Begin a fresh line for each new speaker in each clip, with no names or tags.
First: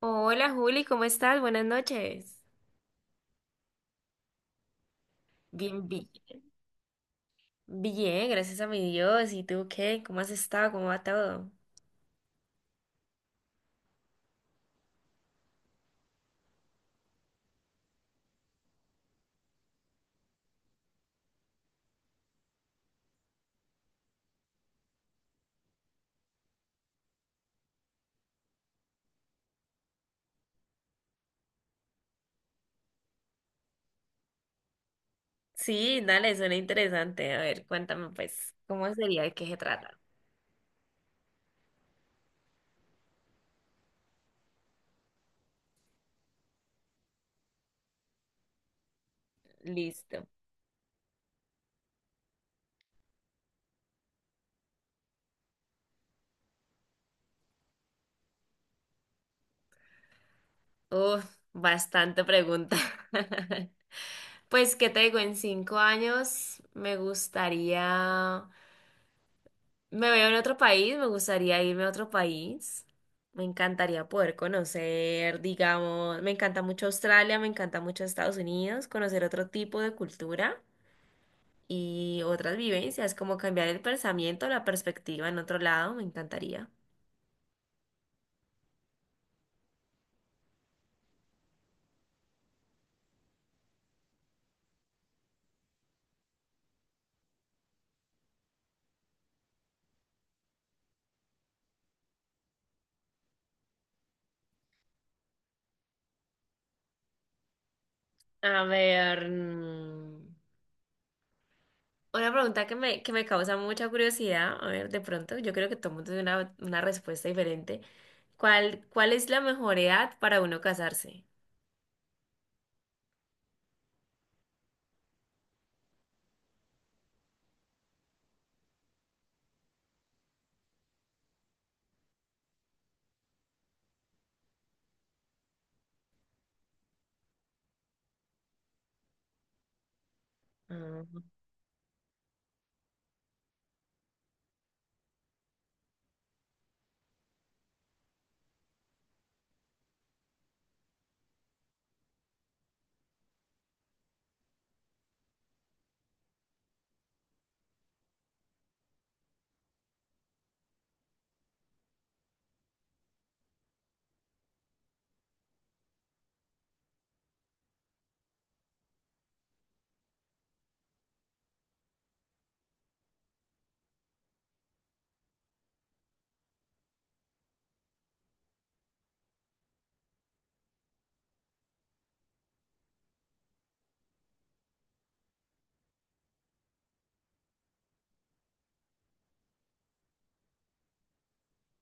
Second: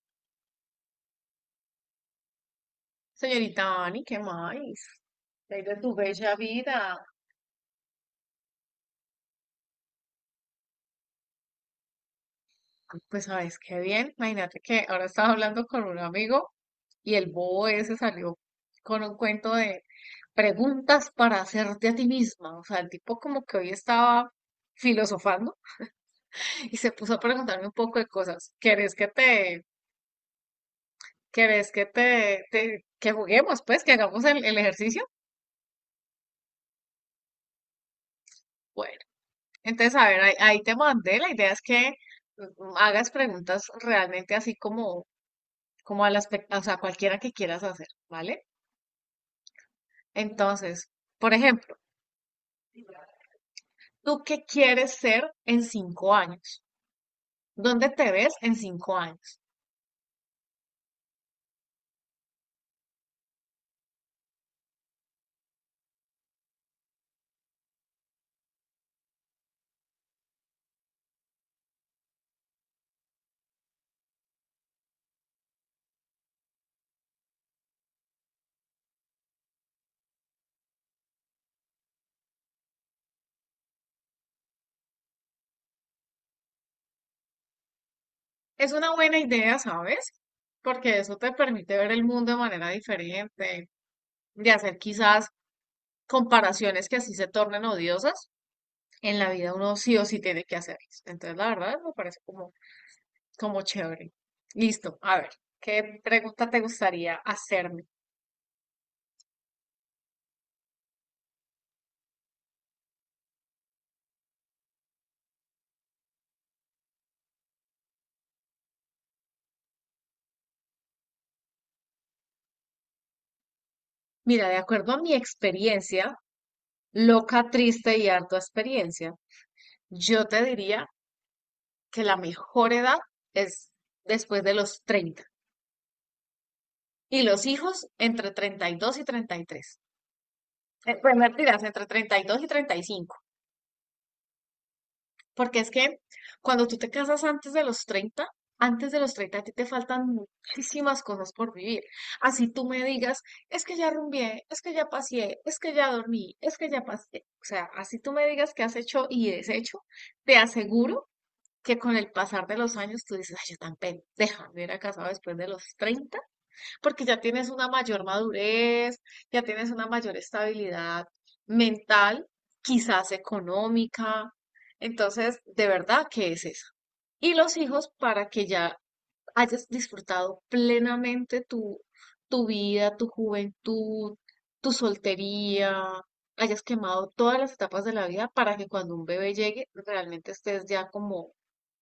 Hola Juli, ¿cómo estás? Buenas noches.
Señorita Ani, ¿qué más? ¿Qué hay de
Bien,
tu
bien,
bella vida?
bien, gracias a mi Dios. ¿Y tú qué? ¿Cómo has estado? ¿Cómo va todo?
Pues sabes qué bien. Imagínate que ahora estaba hablando con un amigo y el bobo ese salió con un cuento de preguntas para hacerte a ti misma. O sea, el tipo como que hoy estaba filosofando y se puso a preguntarme un poco de cosas. ¿Querés que te, que juguemos, pues, que hagamos el ejercicio?
Sí, dale, suena interesante. A ver, cuéntame pues, ¿cómo
Bueno,
sería? ¿De qué se
entonces,
trata?
a ver, ahí te mandé. La idea es que hagas preguntas realmente así como o sea, cualquiera que quieras hacer, ¿vale?
Listo.
Entonces, por ejemplo, ¿tú qué quieres ser en 5 años? ¿Dónde te ves en 5 años?
Uf, bastante pregunta. Pues, ¿qué te digo? En 5 años me gustaría. Me veo en otro país, me gustaría irme a otro país. Me encantaría poder conocer, digamos, me encanta mucho Australia, me encanta mucho Estados Unidos, conocer otro tipo de cultura y otras vivencias, como cambiar el pensamiento, la perspectiva en otro lado, me encantaría.
Es una buena idea, ¿sabes? Porque eso te permite ver el mundo de manera diferente, de hacer quizás comparaciones que así se tornen odiosas. En la vida uno sí o sí tiene que hacerlas. Entonces, la verdad, me parece como, como chévere. Listo, a ver, ¿qué pregunta te gustaría hacerme?
A ver, una pregunta que me causa mucha curiosidad, a ver, de pronto, yo creo que todo el mundo tiene una respuesta diferente. ¿Cuál es la mejor edad para uno casarse?
Mira, de acuerdo a mi experiencia, loca, triste y harta experiencia. Yo te diría que la mejor edad es después de los 30 y los hijos entre treinta y 33. Pues mentiras, entre 32 y 35. Porque es que cuando tú te casas antes de los 30, antes de los 30, a ti te faltan muchísimas cosas por vivir. Así tú me digas, es que ya rumbié, es que ya paseé, es que ya dormí, es que ya pasé. O sea, así tú me digas que has hecho y deshecho, te aseguro que con el pasar de los años tú dices, ay, yo tan pendeja, me hubiera casado después de los 30 porque ya tienes una mayor madurez, ya tienes una mayor estabilidad mental, quizás económica. Entonces, de verdad que es eso. Y los hijos para que ya hayas disfrutado plenamente tu vida, tu juventud, tu soltería, hayas quemado todas las etapas de la vida para que cuando un bebé llegue realmente estés ya como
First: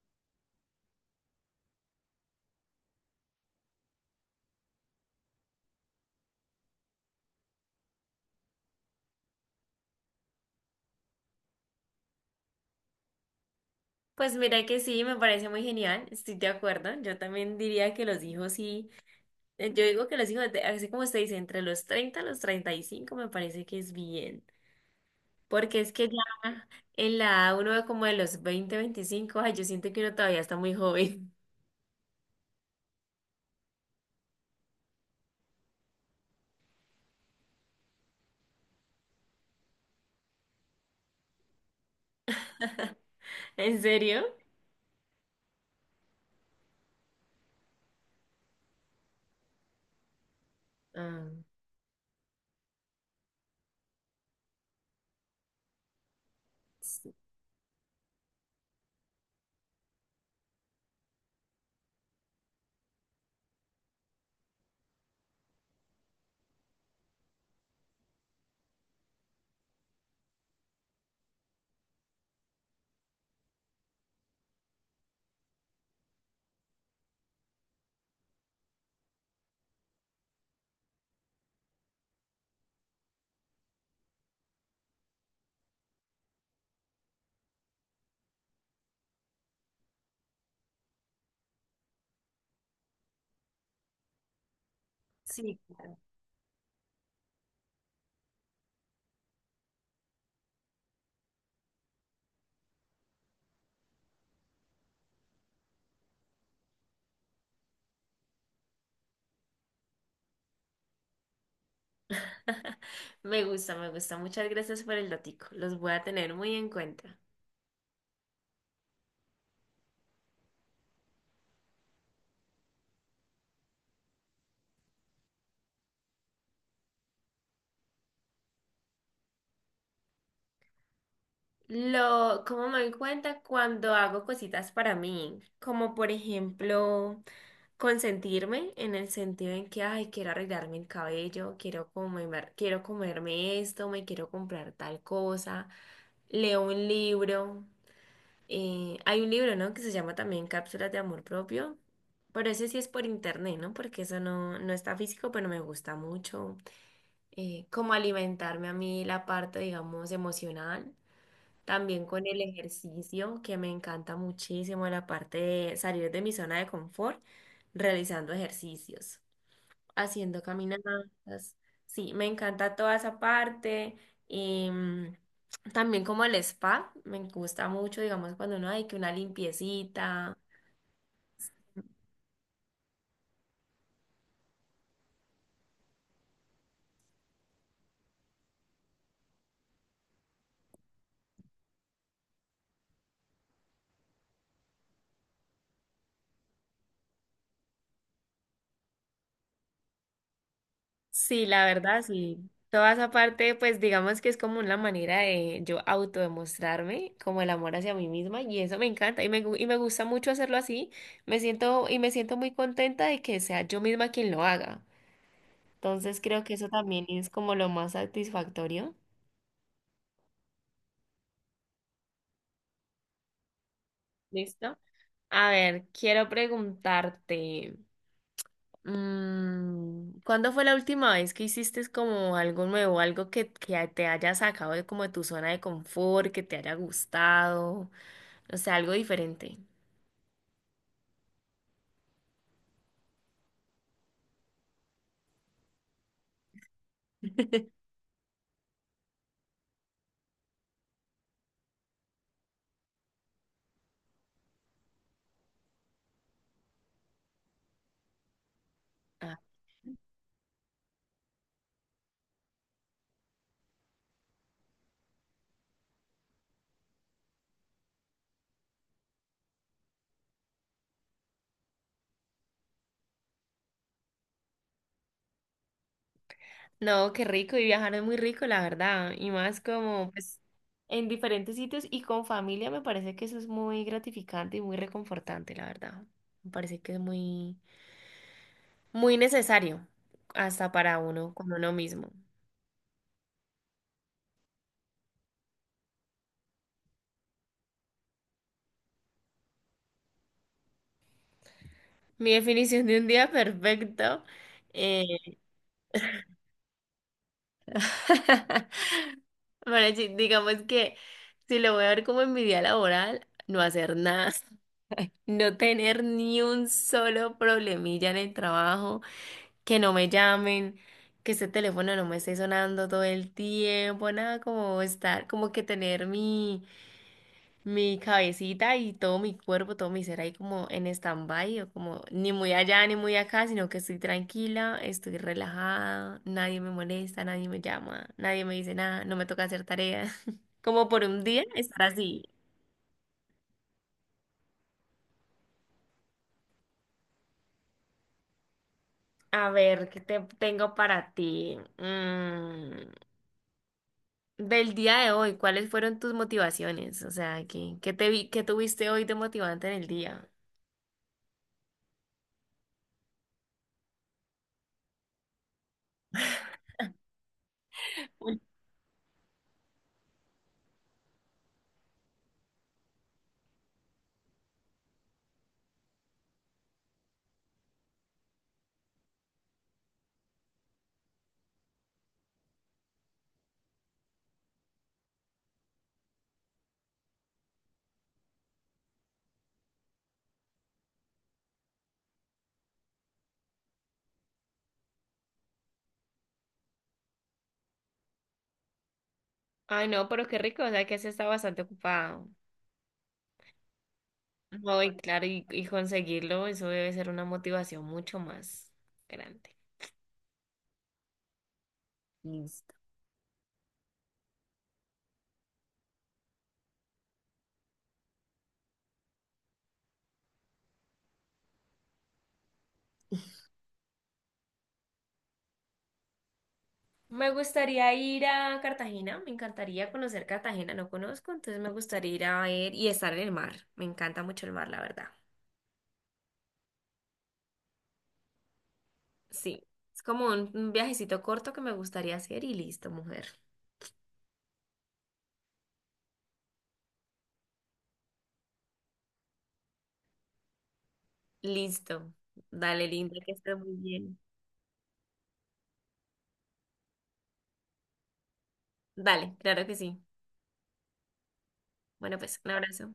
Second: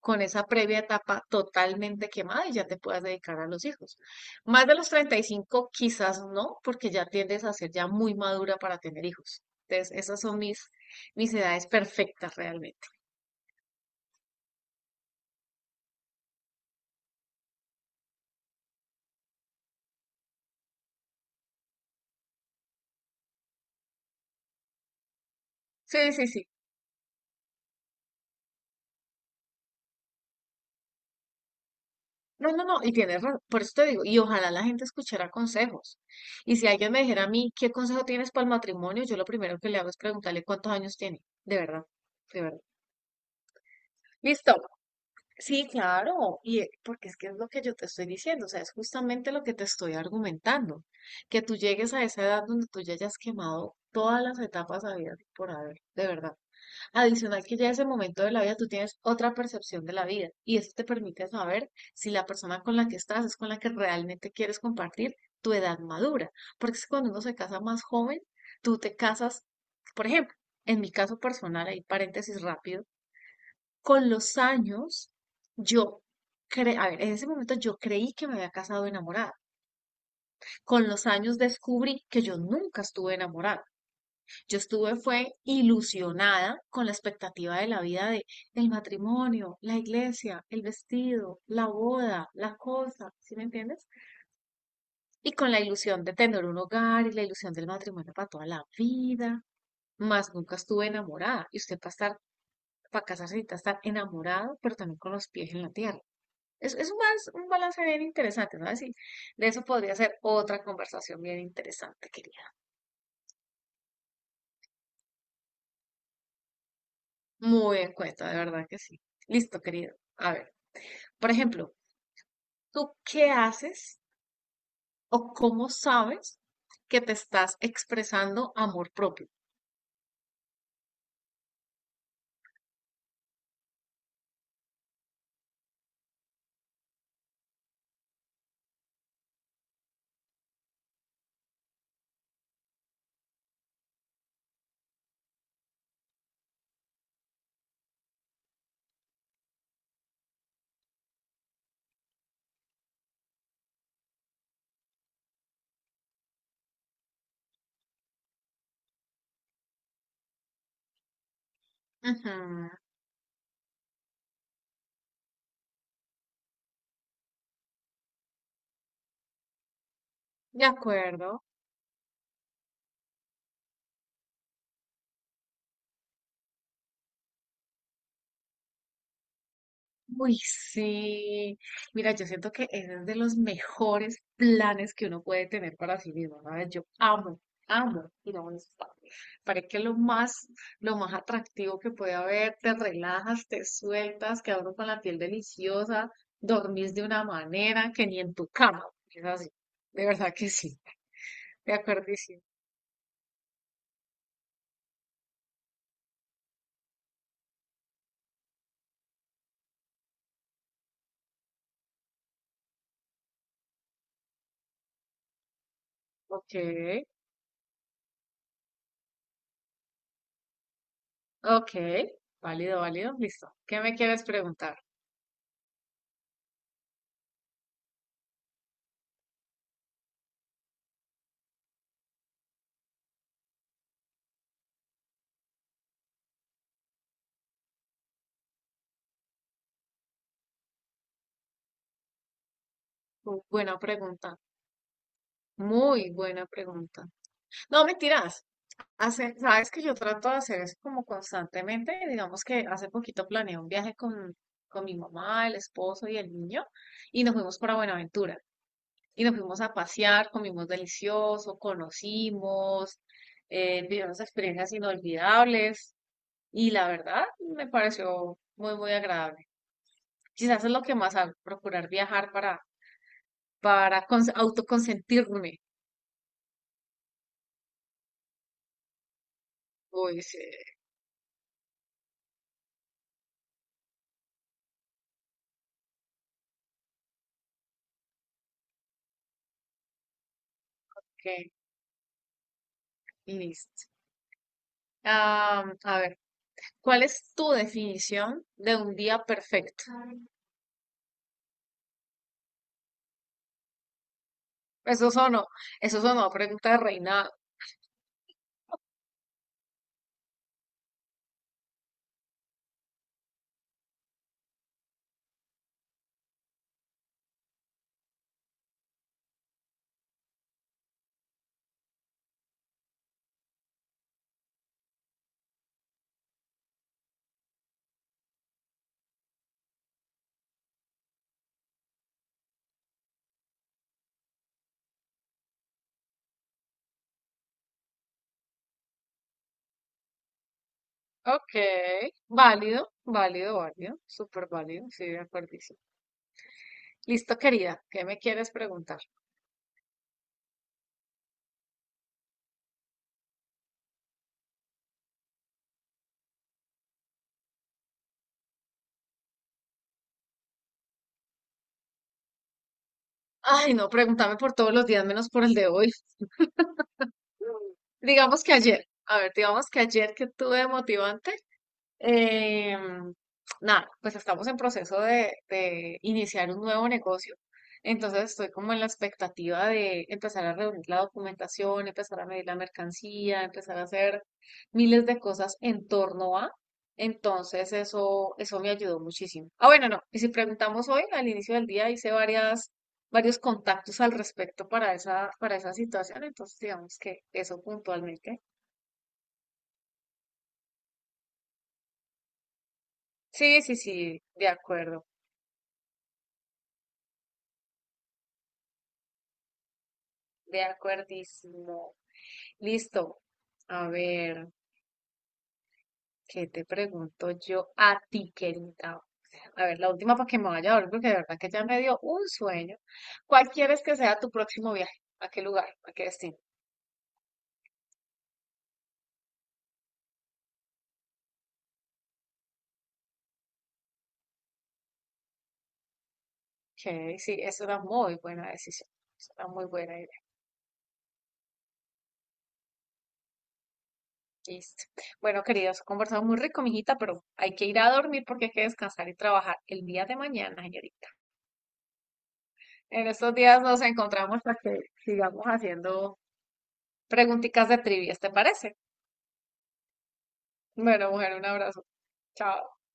con esa previa etapa totalmente quemada y ya te puedas dedicar a los hijos. Más de los 35, quizás no, porque ya tiendes a ser ya muy madura para tener hijos. Entonces, esas son mis edades perfectas realmente.
Pues mira que sí, me parece muy genial, estoy de acuerdo. Yo también diría que los hijos sí, yo digo que los hijos, así como usted dice, entre los 30 a los 35 me parece que es bien, porque es que
Sí,
ya
sí, sí.
en la edad uno ve como de los 20 25. Ay, yo siento que uno todavía está muy joven.
No, no, no, y tienes razón, por eso te digo, y ojalá la gente escuchara consejos. Y si alguien me dijera a mí, ¿qué consejo tienes para el matrimonio? Yo lo primero que le hago es preguntarle cuántos años tiene, de verdad, de verdad.
¿En serio?
Listo, sí, claro, y porque es que es lo que yo te estoy diciendo, o sea, es justamente lo que te estoy argumentando,
Ah,
que tú llegues a esa edad donde tú ya hayas quemado todas las etapas habidas y por haber, de verdad.
sí,
Adicional que ya ese momento de la vida tú tienes otra percepción de la vida y eso te permite saber si la persona con la que estás es con la que realmente quieres compartir tu edad madura, porque es que cuando uno se casa más joven, tú te casas, por ejemplo, en mi caso personal, ahí paréntesis rápido con los años, yo, cre a ver, en ese momento yo creí que me había casado enamorada. Con los años descubrí que yo nunca estuve enamorada. Yo estuve, fue ilusionada con la expectativa de la vida de el matrimonio, la iglesia, el vestido, la boda, la cosa, ¿sí me entiendes? Y con
sí,
la
claro.
ilusión de tener un hogar y la ilusión del matrimonio para toda la vida. Más nunca estuve enamorada. Y usted para estar, para casarse necesita estar enamorado, pero también con los pies en la tierra. Es más un balance bien interesante, ¿sabes? Y de eso podría ser otra conversación bien interesante, querida.
Me gusta, me gusta. Muchas gracias por el datico. Los voy a tener muy en cuenta.
Muy en cuenta, de verdad que sí. Listo, querido. A ver, por ejemplo, ¿tú qué haces o cómo sabes que te estás expresando amor propio?
Lo, cómo me doy cuenta cuando hago cositas para mí, como por ejemplo consentirme en el sentido en que, ay, quiero arreglarme el cabello, quiero comer, quiero comerme esto, me quiero comprar tal cosa, leo un libro, hay un libro, ¿no? Que se llama también Cápsulas de Amor Propio, pero ese sí es por internet, ¿no? Porque eso no, no está físico, pero me gusta mucho, como alimentarme a mí la parte, digamos, emocional. También con el
Ujú,
ejercicio, que me encanta muchísimo la parte de salir de mi zona de confort realizando ejercicios, haciendo
de
caminatas.
acuerdo.
Sí, me encanta toda esa parte. Y también como el spa, me gusta mucho, digamos, cuando uno hay que una limpiecita.
Uy, sí. Mira, yo siento que ese es de los mejores planes que uno puede tener para sí mismo, ¿sabes? Yo amo, amo ir a un spa. Parece que es lo más atractivo que puede haber. Te relajas, te sueltas, quedas uno con la piel deliciosa, dormís de una manera que ni en tu cama. Es así. De verdad que sí.
Sí, la
De
verdad,
acuerdo,
sí.
sí.
Toda esa parte, pues digamos que es como una manera de yo autodemostrarme como el amor hacia mí misma y eso me encanta y y me gusta mucho hacerlo así. Me siento y me siento muy contenta de que sea yo misma quien lo haga. Entonces creo
Ok,
que eso también es como lo más satisfactorio.
ok. Válido, válido. Listo. ¿Qué me quieres preguntar?
¿Listo? A ver, quiero preguntarte. ¿Cuándo fue la última vez que hiciste como algo nuevo, algo que te haya sacado de como de tu zona de confort, que te haya gustado, no sé, algo diferente?
Buena pregunta. Muy buena pregunta. No, mentiras. Hace, sabes que yo trato de hacer eso como constantemente. Digamos que hace poquito planeé un viaje con mi mamá, el esposo y el niño y nos fuimos para Buenaventura. Y nos
Ah,
fuimos a pasear, comimos delicioso, conocimos, vivimos experiencias inolvidables y la verdad me pareció muy, muy agradable. Quizás es lo que más hago, procurar viajar para autoconsentirme.
no, qué rico, y viajar es muy rico, la verdad, y más como
Uy,
pues
sí,
en diferentes sitios y con familia me parece que eso es muy gratificante y muy reconfortante, la verdad. Me parece que es muy, muy necesario hasta para uno, con
que
uno mismo.
listo. Ah, a ver. ¿Cuál es tu definición de un día perfecto?
Mi definición de un día perfecto.
Eso
Eh,
sonó, eso sonó a pregunta de reina.
Bueno, sí, digamos que si lo voy a ver como en mi día laboral, no hacer nada, no tener ni un solo problemilla en el trabajo, que no me llamen, que ese teléfono no me esté sonando todo el tiempo, nada como estar, como que tener mi cabecita y todo mi cuerpo, todo mi ser ahí como en stand-by o como ni muy allá ni muy acá, sino que estoy tranquila, estoy relajada, nadie me molesta, nadie me llama, nadie me dice nada, no me toca hacer tareas. Como por un día
Ok,
estar así.
válido, válido, válido, súper válido, sí, de acuerdísimo. Listo, querida, ¿qué me quieres preguntar?
A ver, ¿qué te tengo para ti? Del día de hoy, ¿cuáles fueron tus motivaciones? O sea, ¿qué te vi, qué tuviste hoy de motivante en el día?
Ay, no, pregúntame por todos los días menos por el de hoy. Digamos que ayer, a ver, digamos que ayer que tuve de motivante, Eh, nada, pues estamos en proceso de iniciar un nuevo negocio. Entonces estoy como en la expectativa de empezar a reunir la documentación, empezar a medir la mercancía, empezar a hacer miles de cosas en torno a. Entonces eso me ayudó muchísimo. Ah, bueno, no. Y si preguntamos hoy, al inicio del día hice varias, varios contactos al respecto para esa situación. Entonces digamos que eso puntualmente.
Ay, no, pero qué rico, o sea que has estado bastante ocupado.
Sí, sí, sí, de
No, y
acuerdo.
claro, y conseguirlo, eso debe ser una motivación mucho más grande.
De acuerdísimo.
Listo.
Listo. A ver, ¿qué te pregunto yo a ti, querida? A ver, la última para que me vaya a dormir, porque de verdad que ya me dio un sueño. ¿Cuál quieres que sea tu próximo viaje? ¿A qué lugar? ¿A qué destino?
Me gustaría ir a Cartagena, me encantaría conocer Cartagena, no conozco, entonces me gustaría ir a ver y estar en el mar. Me encanta mucho el mar, la verdad.
Ok, sí, es una muy buena decisión. Es una
Sí,
muy buena
es
idea.
como un viajecito corto que me gustaría hacer y listo, mujer.
Listo. Bueno, queridos, conversamos muy rico, mijita, pero hay que ir a dormir porque hay que descansar y trabajar el día de mañana, señorita.
Listo. Dale,
En
linda, que
estos
estés
días
muy
nos
bien.
encontramos para que sigamos haciendo preguntitas de trivias, ¿te parece?
Dale, claro que sí.
Bueno, mujer, un abrazo.
Bueno, pues un
Chao.
abrazo.